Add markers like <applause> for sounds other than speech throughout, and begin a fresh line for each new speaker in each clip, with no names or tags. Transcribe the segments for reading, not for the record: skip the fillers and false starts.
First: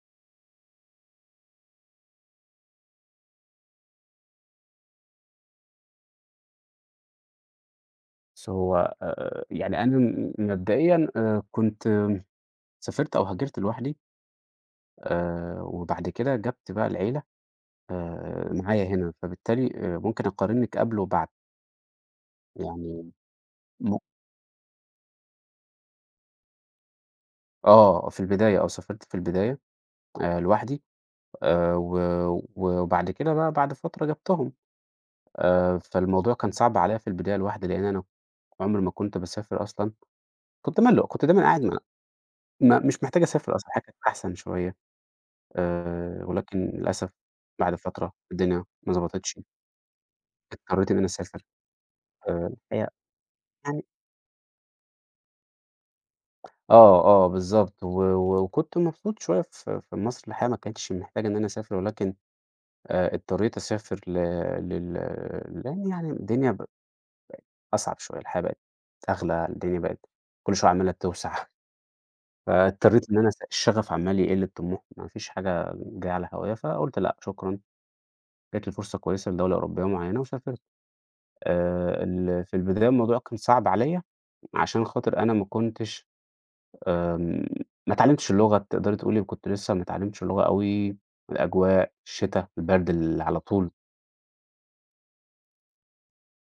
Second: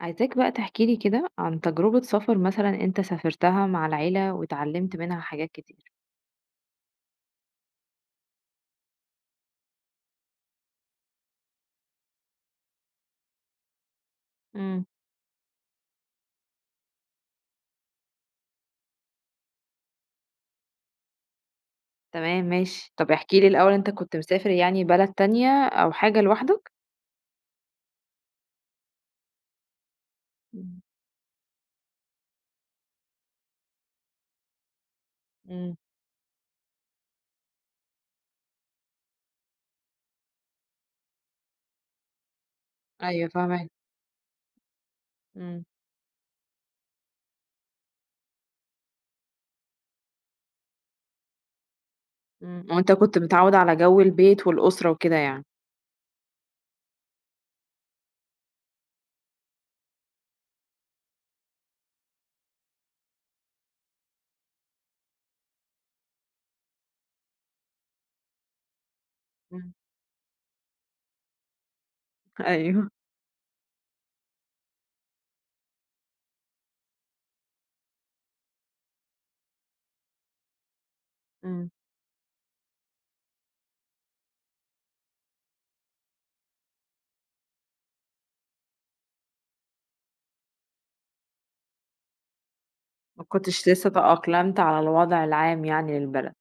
عايزاك بقى تحكي لي كده عن تجربة سفر مثلًا أنت سافرتها مع العيلة واتعلمت منها حاجات كتير.
بُص هو يعني أنا مبدئيًا كنت سافرت أو هاجرت لوحدي.
إمم.
وبعد كده جَبت بقى العيلة معايا هنا، فبالتالي ممكن أقارنِك قبل وبعد.
تمام ماشي، طب
يعني
احكِ لي الأول أنت
م
كنت مسافر يعني بلد تانية أو حاجة لوحدك؟
في البداية سافرت في البداية
إمم،
لوحدي و وبعد كده بقى بعد فترة جِبتهم.
إمم.
فالموضوع كان صعب عليّا في البداية لوحدي، لإن أنا عُمري ما كنت باسافر أصلًا، كنت مَلُّق، كنت دايمًا قاعد م م مش محتاج
أيوه
أسافر أصلًا،
فاهماك.
الحياة كانت أحسن شوية.
إمم.
ولكن للأسف بعد فترة الدنيا ما ضبطتش، اضطريت إن أنا أسافر. آآ
إمم،
الحقيقة
وأنت كنت متعوّد على
يعني
جو البيت والأسرة وكده يعني.
آه، بالضبط و وكنت مبسوط شوية في مصر، الحقيقة ما كانتش محتاج إن أنا أسافر، ولكن اضطريت أسافر ل لل لإن يعني الدنيا بقت أصعب شوية، الحياة بقت أغلى،
إمم.
الدنيا بقت كل شوية عمّالة توسع، <laughs>
<laughs> أيوه.
فاضطريت إن أنا الشغف عمّال يقل، الطموح ما فيش حاجة جاية على هواها، فقُلت لأ شكرًا، جات لي فرصة كويسة لدولة أوروبية معيّنة وسافرت.
إمم.
ال في البداية الموضوع كان صعب عليّا، عشان خاطر أنا ما كنتش، آمم ما اتعلمتش اللغة، تقدري تقولي كنت لسه ما اتعلمتش اللغة أوي، الأجواء، الشتا، البرد اللي
ما
على
كنتش
طول
لسه تأقلمت على الوضع العام يعني للبلد.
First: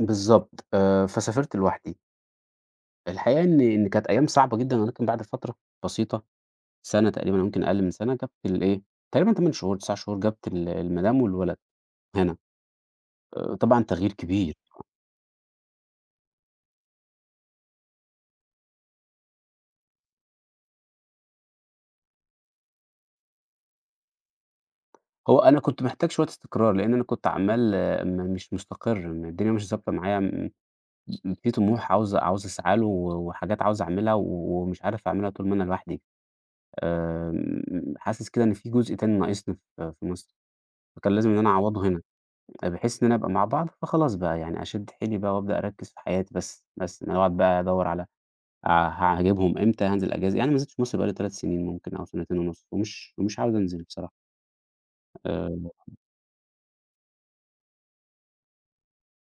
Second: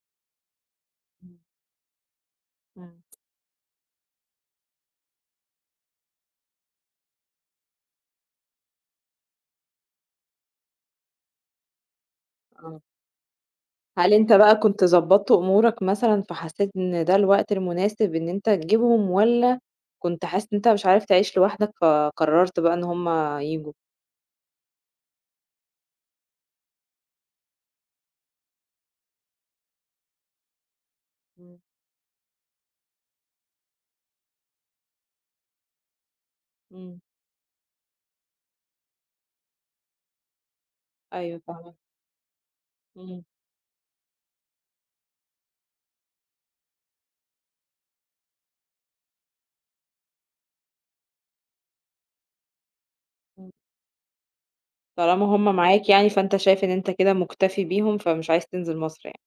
بالضبط.
إمم،
فسافرت لوحدي.
إمم.
الحقيقة إن كانت أيام صعبة جدًا، ولكن بعد فترة بسيطة، سَنة تقريبًا يمكن أقل من سَنة، جبت الإيه، تقريبًا 8 شهور، 9 شهور، جبت المدام والولد هنا.
آه.
طبعًا تغيير
هل أنت
كبير.
بقى كنت ضبّطت أمورك مثلًا، فحسّيت إن ده الوقت المناسب إن أنت تجيبهم، والّا كنت حاسس إن أنت مش عارف تعيش لوحدك، فقررت بقى إن هُم ييجوا؟
هو أنا كنت محتاج شوية استقرار، لإن أنا كنت عمّال مش مستقر، الدنيا مش ضابطة معايا م م في
إمم،
طموح عاوز أسعى له وحاجات عاوز أعملها ومش عارف أعملها طول ما أنا لوحدي،
إمم،
حاسس كده إن في جزء تاني ناقصني في مصر، فكان لازم إن
أيوه
أنا
فاهماك،
أعوّضه هنا، بحيث إن أنا
إمم،
أبقى مع بعض فخلاص بقى يعني أشد حيلي بقى وأبدأ أركّز في حياتي بس، بس إن أنا أقعد بقى أدوّر على ه هاجيبهم إمتى، هانزل أجازة. يعني ما نزلتش مصر بقى لي 3 سنين ممكن أو سنتين ونُص، ومش
إمم،
عاوز أنزل بصراحة.
طالما هُم
آآ
معاك يعني، فأنت شايف إن أنت كده مُكتفي بيهم، فمش عايز تنزل مصر يعني.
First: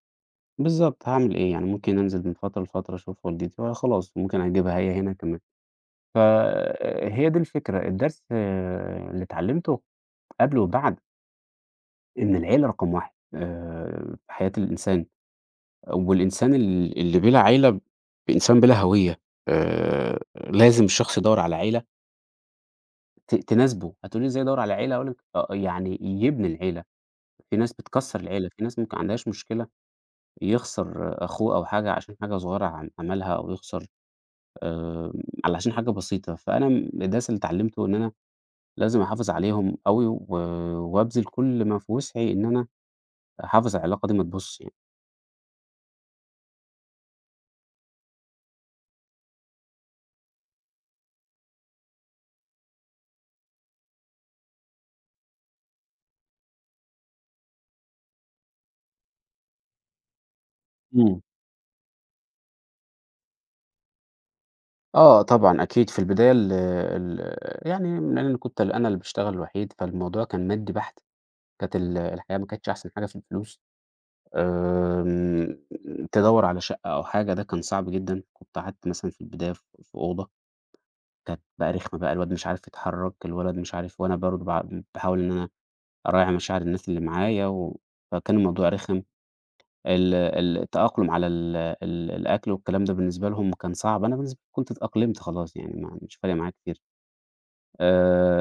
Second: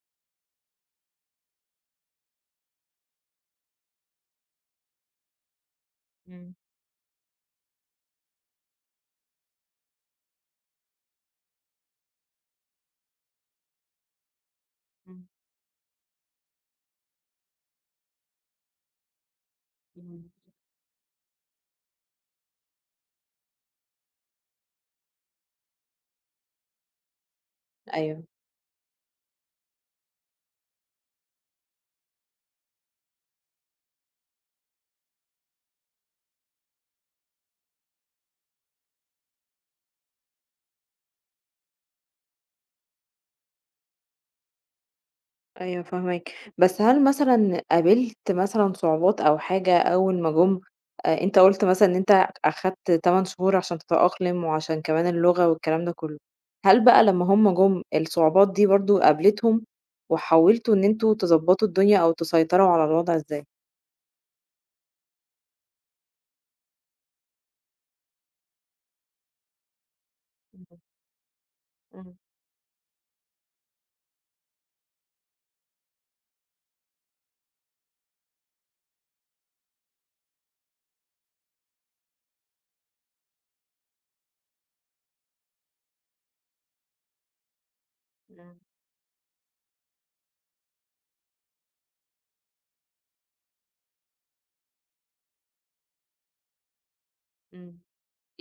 بالضبط، هاعمل إيه يعني؟ ممكن أنزل من فترة لفترة أشوف والدتي وخلاص، وممكن أجيبها هي هنا كمان.
إمم،
فهي دي الفكرة، الدرس اللي اتعلّمته قبل وبعد، إن العيلة رقم 1 في حياة الإنسان،
إمم،
والإنسان اللي بلا عيلة إنسان بلا هوية.
إمم،
لازم الشخص يدوّر على عيلة تناسبه. هتقولي لي إزاي أدوّر على عيلة؟ هاقول لِك يعني يبني العيلة. في ناس بتكسّر
أيوه.
العيلة، في ناس ممكن ما عندهاش مشكلة يخسر أخوه أو حاجة عشان حاجة صغيرة عملها، أو يخسر آآ علشان حاجة بسيطة. فأنا الدرس اللي اتعلّمته إن أنا لازم أحافظ عليهم أوي وابذل كل ما في وسعي إن أنا أحافظ على العلاقة دي ما تبوظش يعني.
أيوه فاهماك، بس هل مثلًا قابلت مثلًا صعوبات أو حاجة أول ما جُم؟ أنت قُلت مثلًا إن أنت أخدت 8 شهور عشان تتأقلم وعشان كمان اللغة والكلام ده كُلّه، هل بقى لمّا هُم جُم الصعوبات دي برضه قابلتهم، وحاولتوا إن أنتم
إمم.
تضبّطوا الدنيا أو تسيطروا على الوضع إزاي؟
آه طبعًا، أكيد في البداية ال ال يعني لإن أنا كنت أنا اللي باشتغل الوحيد، فالموضوع كان
إمم،
مادي بحت. كانت
إمم،
الحياة ما كانتش أحسن حاجة في الفلوس. آمم تدوّر على شقة أو حاجة ده كان صعب جدًا. كنت قعدت مثلًا في البداية في أوضة، كانت بقى رخمة بقى، الواد مش عارف يتحرك، الولد مش عارف، وأنا برضه باحاول إن أنا أراعي مشاعر الناس اللي معايا، فكان
إمم،
الموضوع رخم. ال ال التأقلم على ال ال الأكل والكلام ده بالنسبة لهم كان صعب، أنا بالنسبة لي كنت اتأقلمت خلاص يعني ما مش فارق معايا كتير.
إمم.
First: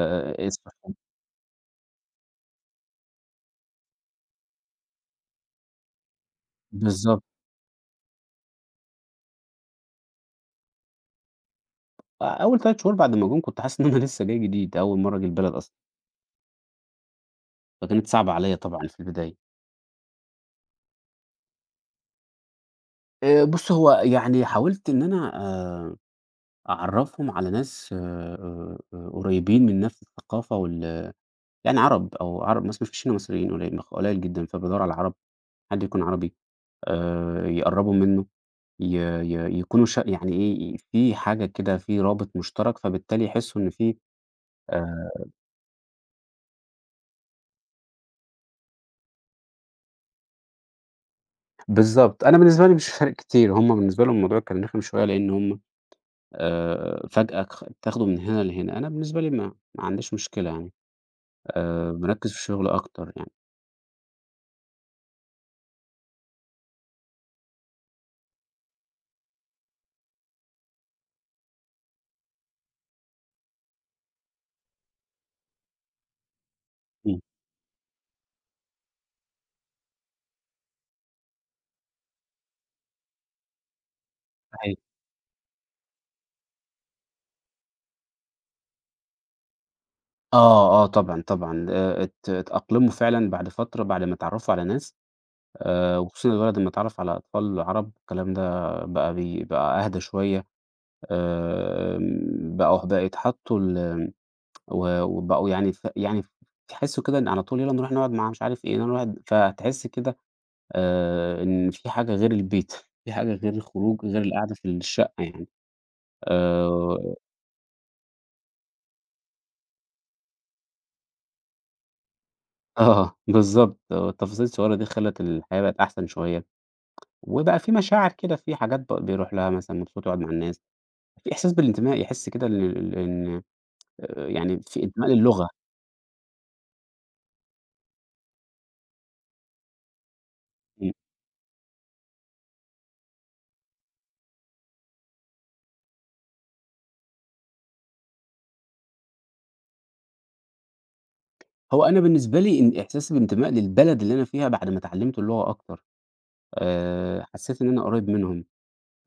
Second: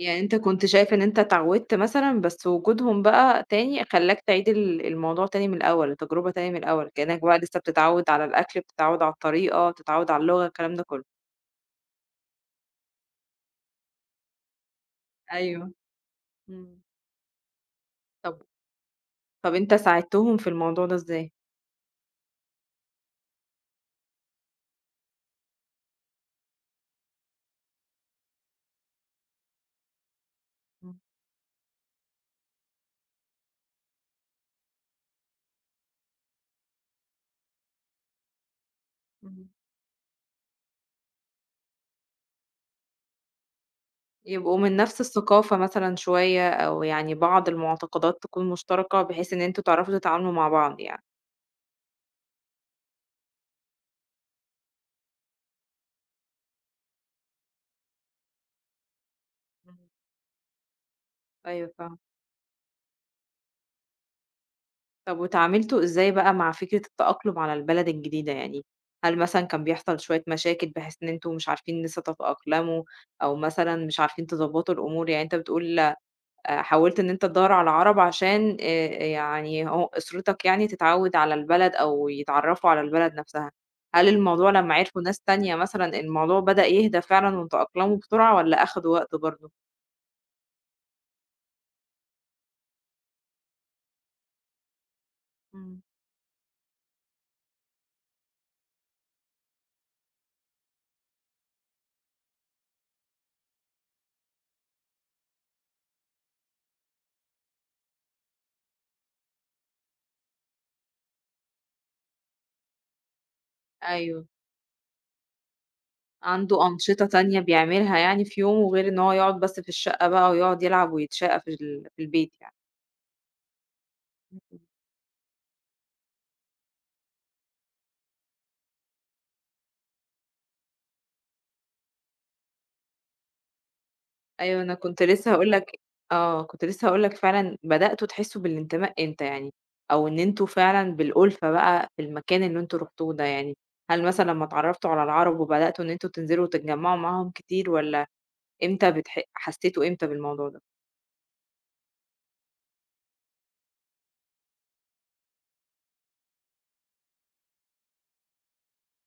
يعني أنت كنت
الصحاب
شايف إن أنت اتعودت مثلًا، بس وجودهم بقى تاني خلّاك تعيد الموضوع تاني من الأول، التجربة تاني من الأول، كأنك
بالضبط.
بقى لسه بتتعود على الأكل، بتتعود على الطريقة، بتتعود على اللغة، الكلام ده كله.
أول 3 شهور بعد ما جُم كنت حاسس إن أنا لسه جاي جديد، أول مرّة أجي البلد
أيوه،
أصلًا،
إمم.
فكانت صعبة
طب
عليّا طبعًا في البداية.
طب أنت ساعدتهم في الموضوع ده إزاي؟
بُص هو يعني حاولت إن أنا أعرّفهم على ناس قريبين من نفس الثقافة
إمم،
يعني عرب أو عرب، بس ما فيش هنا مصريين، قليل قليل جدًا، فبادوّر على عرب، حد يكون عربي. يقرّبوا منّه، ي
إمم.
ي يكونوا يعني إيه، في حاجة كده، في رابط مشترك، فبالتالي يحسّوا إن في
يبقوا من نفس
آآ
الثقافة مثلًا شوية، أو يعني بعض المعتقدات تكون مشتركة، بحيث إن أنتم تعرفوا تتعاملوا مع بعض يعني.
بالضبط. أنا بالنسبة لي مش فارق كتير، هم بالنسبة لهم الموضوع كان رخم شوية لإن هم فجأة بتاخده من هنا لهنا، أنا بالنسبة لي ما
إمم.
عنديش مشكلة يعني.
أيوه فاهمة.
باركّز في الشغل أكتر يعني.
طب واتعاملتوا إزاي بقى مع فكرة التأقلم على البلد الجديدة يعني؟ هل مثلًا كان بيحصل شوية مشاكل بحيث إن أنتم مش عارفين لسه تتأقلموا أو مثلًا مش عارفين تضبّطوا الأمور؟ يعني أنت بتقول حاولت إن
إمم،
أنت تدوّر على عَرَب عشان يعني هو أسرتك يعني تتعوّد على البلد أو يتعرّفوا على البلد نَفْسها. هل الموضوع لمّا
صحيح.
عرفوا ناس تانية مثلًا الموضوع بدأ يهدى فعلًا وتأقلموا بسرعة والّا أخدوا وقت برضه؟
آه، طبعًا، طبعًا. ات اتأقلموا فعلًا بعد فترة، بعد ما اتعرّفوا على ناس
إمم.
وخصوصًا الولد لمّا اتعرّف على أطفال عَرَب، الكلام ده بقى بقى أهدى شوية. بقوا بقى يتحطّوا وبقوا يعني يعني تحسّوا كده إن على طول يالّا نروح نقعد مع مش عارف إيه، يالّا نروح، فتحس كده إن في حاجة غير البيت، في حاجة غير الخروج، غير
أيوه.
القعدة في الشقة يعني.
عنده أنشطة
آآ،
تانية بيعملها يعني في يومه، غير إن هو يقعد بس في الشقة بقى ويقعد يلعب ويتشقى في في البيت يعني.
<laughs> آه، بالضبط، والتفاصيل
إمم.
الصغيرة دي خلّت الحياة بقت أحسن شوية، وبقى في مشاعر كده، في حاجات بيروح لها مثلًا مبسوط يقعد مع الناس، في إحساس بالانتماء، يحس كده إن إن يعني
أيوه أنا
في
كنت
انتماء
لسه
للغة.
هاقول لك آه، كنت لسه هاقول لك فعلًا بدأتوا تحسّوا بالانتماء إمتى يعني، أو إن أنتم فعلًا بالألفة بقى في المكان اللي أنتم رُحتوه ده يعني، هل مثلًا لمّا اتعرّفتوا على العرب وبدأتوا إن أنتم تنزلوا وتتجمّعوا معاهم كتير والّا إمتى حسّيتوا إمتى بالموضوع ده؟
هو أنا بالنسبة لي إن إحساسي بالانتماء للبلد اللي أنا فيها بعد ما اتعلمت اللغة أكتر، حسيت إن أنا قريب منهم،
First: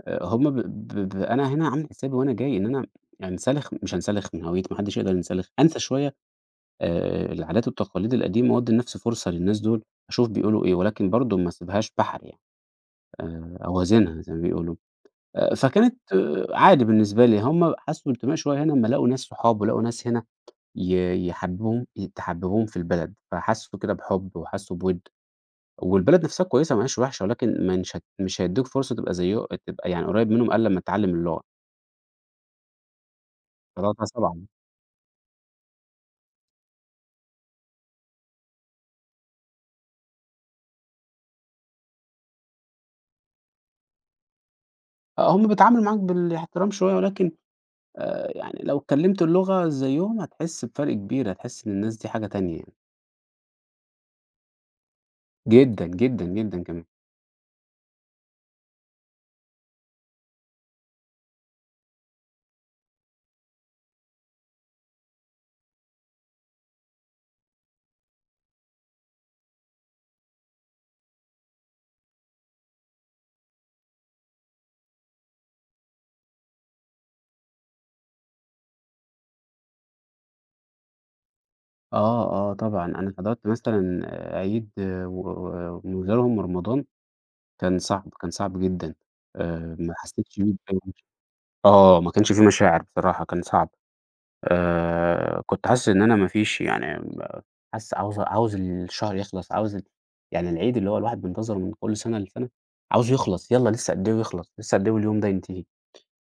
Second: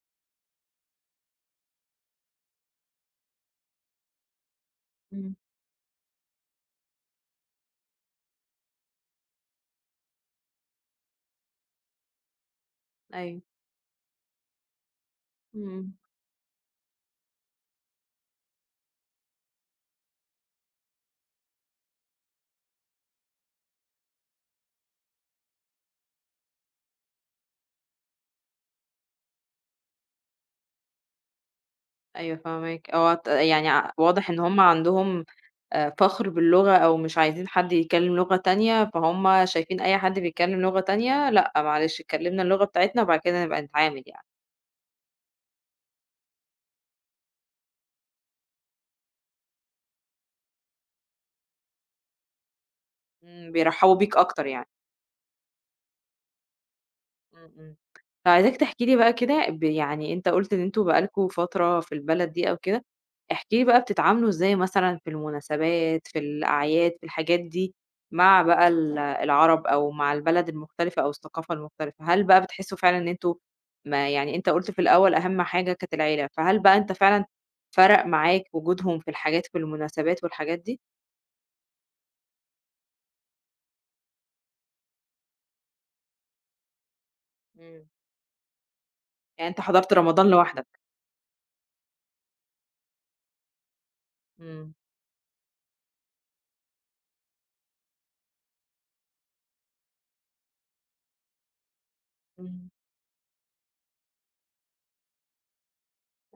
هم ب ب ب أنا هنا عامل حسابي وأنا جاي إن أنا مش هانسلخ من هويتي، ما حدش يقدر
إمم.
ينسلخ، أنسى شوية العادات والتقاليد القديمة وأدّي لنفسي فرصة للناس دول، أشوف بيقولوا إيه، ولكن برضه ما اسيبهاش بحر يعني.
أيوه،
أوازنها زي ما بيقولوا.
إمم.
فكانت عادي بالنسبة لي، هم حسوا بانتماء شوية هنا أمّا لقوا ناس صحاب ولقوا ناس هنا يحببوهم تحببهم في البلد، فحسوا كده بحب وحسوا بود. والبلد نفسها كويسة، ما هياش وحشة، ولكن منش هت مش هيدّوك فرصة تبقى زيه تبقى يعني قريّب منهم إلّا لمّا تتعلّم اللغة،
أيوه فاهماك، هو يعني
فده
واضح إن
طبعًا.
هُم عندهم فخر باللغة أو مش عايزين حد يتكلّم لغة تانية، فهُم شايفين أي حد بيتكلّم لغة تانية لأ معلش اتكلّمنا اللغة بتاعتنا وبعد كده نبقى نتعامل يعني،
آه، هم بيتعاملوا معاك بالاحترام شوية، ولكن يعني لو اتكلّمت اللغة زيّهم هتحس بفرق كبير، هتحس إن الناس دي حاجة تانية يعني.
إمم، بيرحّبوا بيك أكتر يعني.
جدًا، جدًا، جدًا كمان.
إمم، إمم. فعايزاك تحكي لي بقى كده يعني أنت قُلت إن أنتم بقى لكم فترة في البلد دي أو كده، احكِ لي بقى بتتعاملوا إزاي مثلًا في المناسبات، في الأعياد، في الحاجات دي مع بقى العرب أو مع البلد المختلفة أو الثقافة المختلفة؟ هل بقى بتحسّوا فعلًا إن أنتم ما يعني أنت قُلت في الأول أهم حاجة كانت العيلة، فهل بقى أنت فعلًا فرق معاك وجودهم في الحاجات في المناسبات والحاجات دي؟
آه، طبعًا، أنا حضرت مثلًا عيد آه، و ومناسبة رمضان، كان
إمم،
صعب، كان صعب جدًا.
يعني أنت حضرت
ما
رمضان
حسّيتش بيه
لوحدك؟
بأي مشاعر. آه، ما كانش في مشاعر بصراحة، كان صعب.
إمم،
كنت حاسس إن أنا ما فيش يعني، حاسس عاوز الشهر يخلص، عاوز يعني العيد اللي هو الواحد بينتظره من كل سنة لسنة،
إمم،
عاوزه يخلص، يالّا لسه قد إيه ويخلص، لسه قد إيه واليوم ده ينتهي.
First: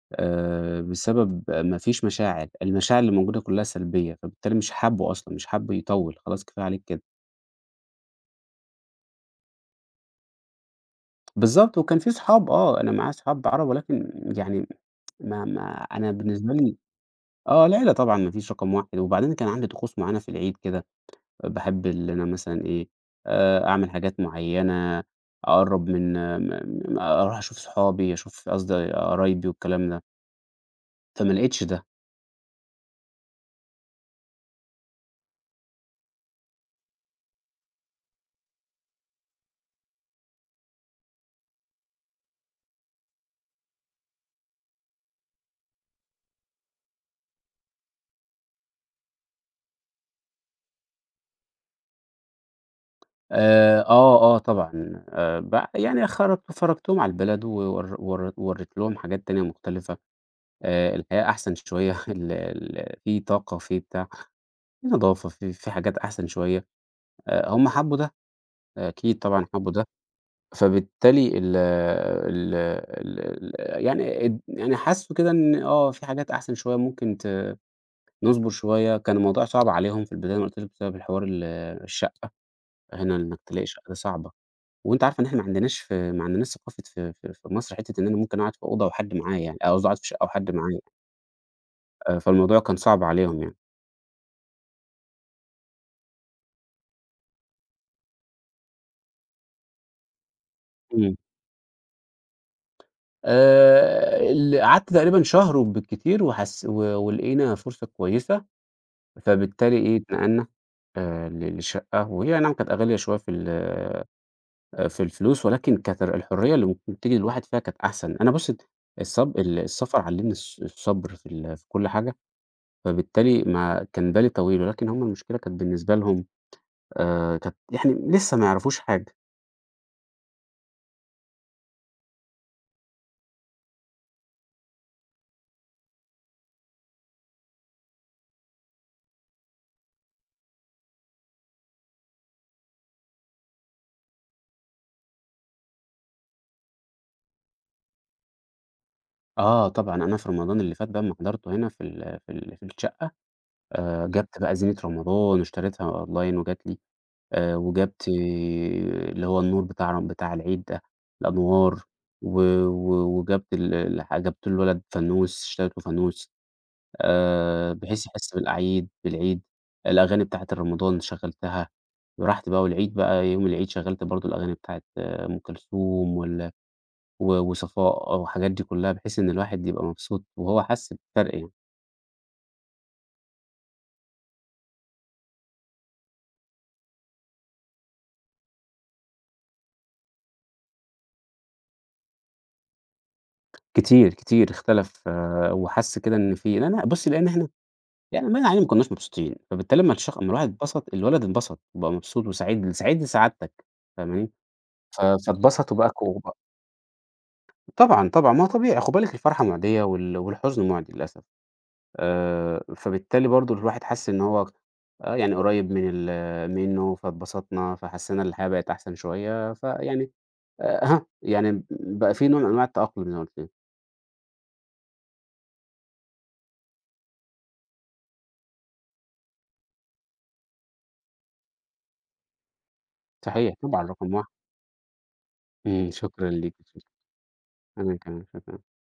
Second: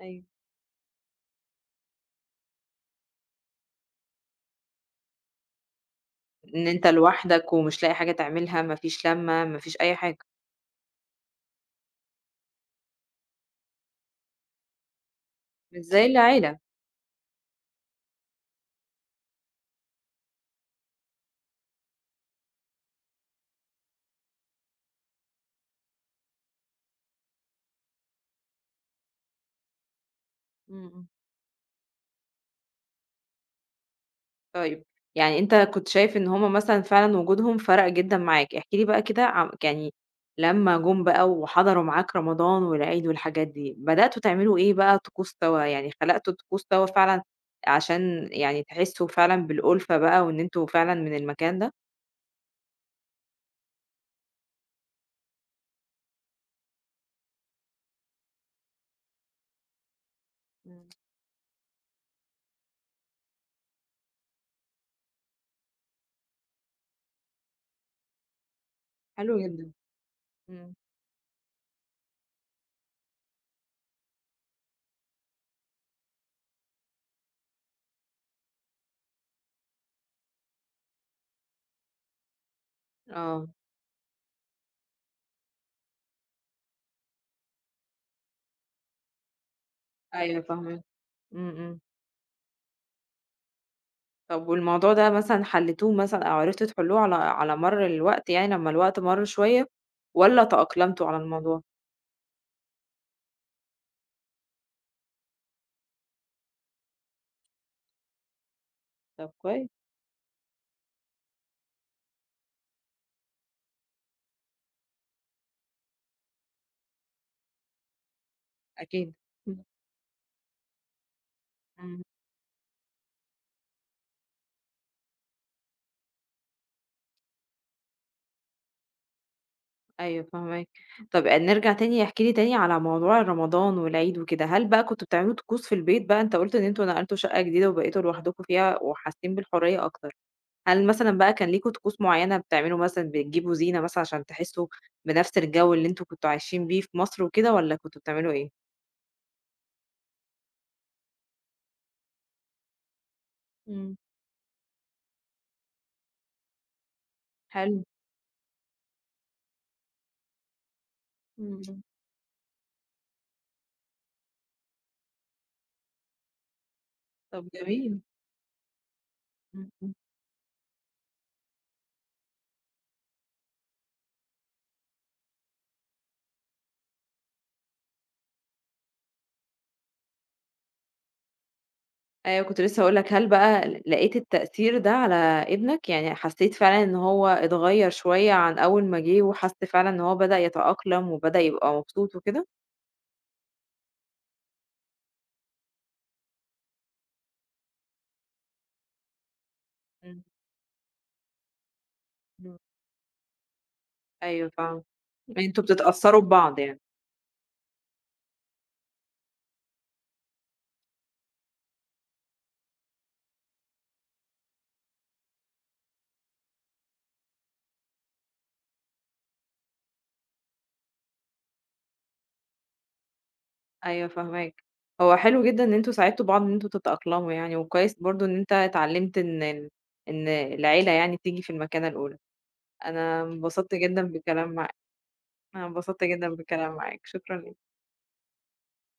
أيوه.
بسبب ما فيش مشاعر، المشاعر اللي موجودة كلّها سلبية، فبالتالي مش حابّه أصلًا، مش حابّه يطوّل، خلاص كفاية
إن
عليك
أنت
كده.
لوحدك ومش لاقي حاجة تعملها، ما فيش لمّة، ما فيش أي حاجة،
بالضبط، وكان في صحاب أنا معايا صحاب عَرَب، ولكن يعني ما ما
مش زي
أنا بالنسبة
العيلة.
لي آه، العيلة طبعًا ما فيش رقم 1. وبعدين كان عندي طقوس معيّنة في العيد كده، باحب اللي أنا مثلًا إيه، أعمل حاجات معيّنة، أقرّب من م أروح أشوف صحابي، أشوف قصدي قرايبي والكلام ده،
إمم، إمم.
فما لقيتش ده.
طيب، يعني أنت كنت شايف إن هم مثلًا فعلًا وجودهم فرق جدًا معاك، احكِ لي بقى كده يعني لمّا جُم بقى وحضروا معاك رمضان والعيد والحاجات دي، بدأتوا تعملوا إيه بقى طقوس سوا، يعني خلقتوا طقوس سوا فعلًا عشان يعني تحسّوا فعلًا بالألفة بقى وإن أنتم فعلًا من المكان ده؟
آه، طبعًا. ب يعني خرج فرجتهم على البلد وور ور وورّيت لهم حاجات تانية مختلفة،
إمم.
الحياة أحسن شوية <laughs> ال ال في طاقة، في بتاع، في نضافة، في حاجات أحسن شوية. هم حبّوا ده، أكيد
حلو
طبعًا حبّوا
جدًا.
ده.
إمم.
فبالتالي ال ال ال ال يعني يعني حسّوا كده إن في حاجات أحسن شوية ممكن نصبر شوية. كان الموضوع صعب عليهم في البداية، أنا قُلت لِك بسبب الحوار الشقة، هنا إنّك
آه،
تلاقي شقة دي صعبة، وأنتِ عارفة إن إحنا ما عندناش، في ما عندناش ثقافة في مصر حتّة إن أنا ممكن أقعد في أوضة وحد معايا يعني، او قصدي أقعد في شقة
أيوه
وحد معايا.
فاهماك. إمم، إمم.
فالموضوع كان صعب عليهم يعني.
طب والموضوع ده مثلًا حلّيتوه مثلًا أو عرفتوا تحلّوه على على مَر الوقت يعني لمّا الوقت مَر شوية والّا تأقلمتوا
إمم.
على الموضوع؟
ال قعدت تقريبًا شهر وبالكتير وحس و ولقينا فرصة كويسة،
طب كويس،
فبالتالي إيه، اتنقلنا ل لشقة، وهي أي نعم كانت غالية شوية في في الفلوس، ولكن كانت الحرية اللي ممكن بتيجي للواحد فيها كانت أحسن. أنا بُص
أكيد.
الصب ال
إمم.
السفر علّمني الصبر في كل
إمم،
حاجة، فبالتالي ما كان بالي طويل، ولكن هم المشكلة كانت بالنسبة لهم كانت يعني لسه ما يعرفوش حاجة.
أيوه فاهماك. طب نرجع تاني احكِ لي تاني على موضوع رمضان والعيد وكده، هل بقى كنتم بتعملوا طقوس في البيت بقى أنت قُلت إن أنتم نقلتوا شقة جديدة وبقيتوا لوحدكم فيها وحاسين بالحرية أكتر، هل مثلًا بقى كان ليكم طقوس معيّنة بتعملوا مثلًا بتجيبوا زينة مثلًا عشان تحسّوا بنفس الجو اللي أنتم كنتم عايشين بيه في مصر وكده والّا كنتم بتعملوا إيه؟
آه طبعًا، أنا في رمضان اللي فات بقى أمّا حضرته هنا في ال في ال في الشقة،
إمم،
جبت بقى زينة رمضان واشتريتها أونلاين وجات لي.
حلو.
وجَبت اللي هو النور بتاع بتاع العيد ده،
إمم،
الأنوار
إمم.
و و وجَبت ال الح جَبت للولد فانوس، اشتريت له فانوس
طب جميل.
بحيث يحس بالعيد.
إمم، إمم.
الأغاني بتاعة رمضان شغّلتها، ورحت بقى والعيد بقى يوم العيد، شغّلت برضه الأغاني بتاعة أم كلثوم و وصفاء والحاجات دي كلّها، بحيث إن الواحد يبقى مبسوط وهو حَس بفرق يعني.
أيوه كنت لسه هاقول لك، هل بقى لقيت التأثير ده على ابنك؟ يعني حسّيت فعلًا إن هو اتغيّر شوية عن أول ما جه وحس فعلًا إن هو بدأ يتأقلم وبدأ يبقى مبسوط وكده؟
كتير، كتير اختلف وحَس كده إن في، لأن بُصّي لإن إحنا يعني باين علينا ما كناش مبسوطين، فبالتالي أمّا
إمم،
أمّا الواحد اتبسط، الولد اتبسط، وبقى مبسوط
إمم.
وسعيد، سعيد لسعادتك، فاهماني؟
أيوه فاهمة.
ف
أنتم
فاتبسطوا بقى
بتتأثّروا ببعض يعني.
طبعًا، طبعًا، ما هو طبيعي. خُد بالِك الفرحة مُعدية، والحزن مُعدي للأسف. فبالتالي برضه الواحد حَس إن هو آه، يعني قريب من منه، فاتبسطنا، فحسينا إن الحياة بقت أحسن شوية، فيعني ها يعني بقى في نوع من أنواع التأقلم زي ما قُلت لِك.
أيوه فاهماك. هو حلو جدًا إن أنتم ساعدتوا بعض إن أنتم تتأقلموا يعني وكويس برضه إن أنت اتعلّمت إن إن العيلة يعني بتيجي في المكانة الأولى. أنا
صحيح
انبسطت
طبعًا
جدًا
رقم 1.
بالكلام معاك، أنا
إمم،
انبسطت جدًا
شكرًا ليكِ،
بالكلام
شكرًا.
معاك. شكرًا ليك.
أنا كمان، شكرًا.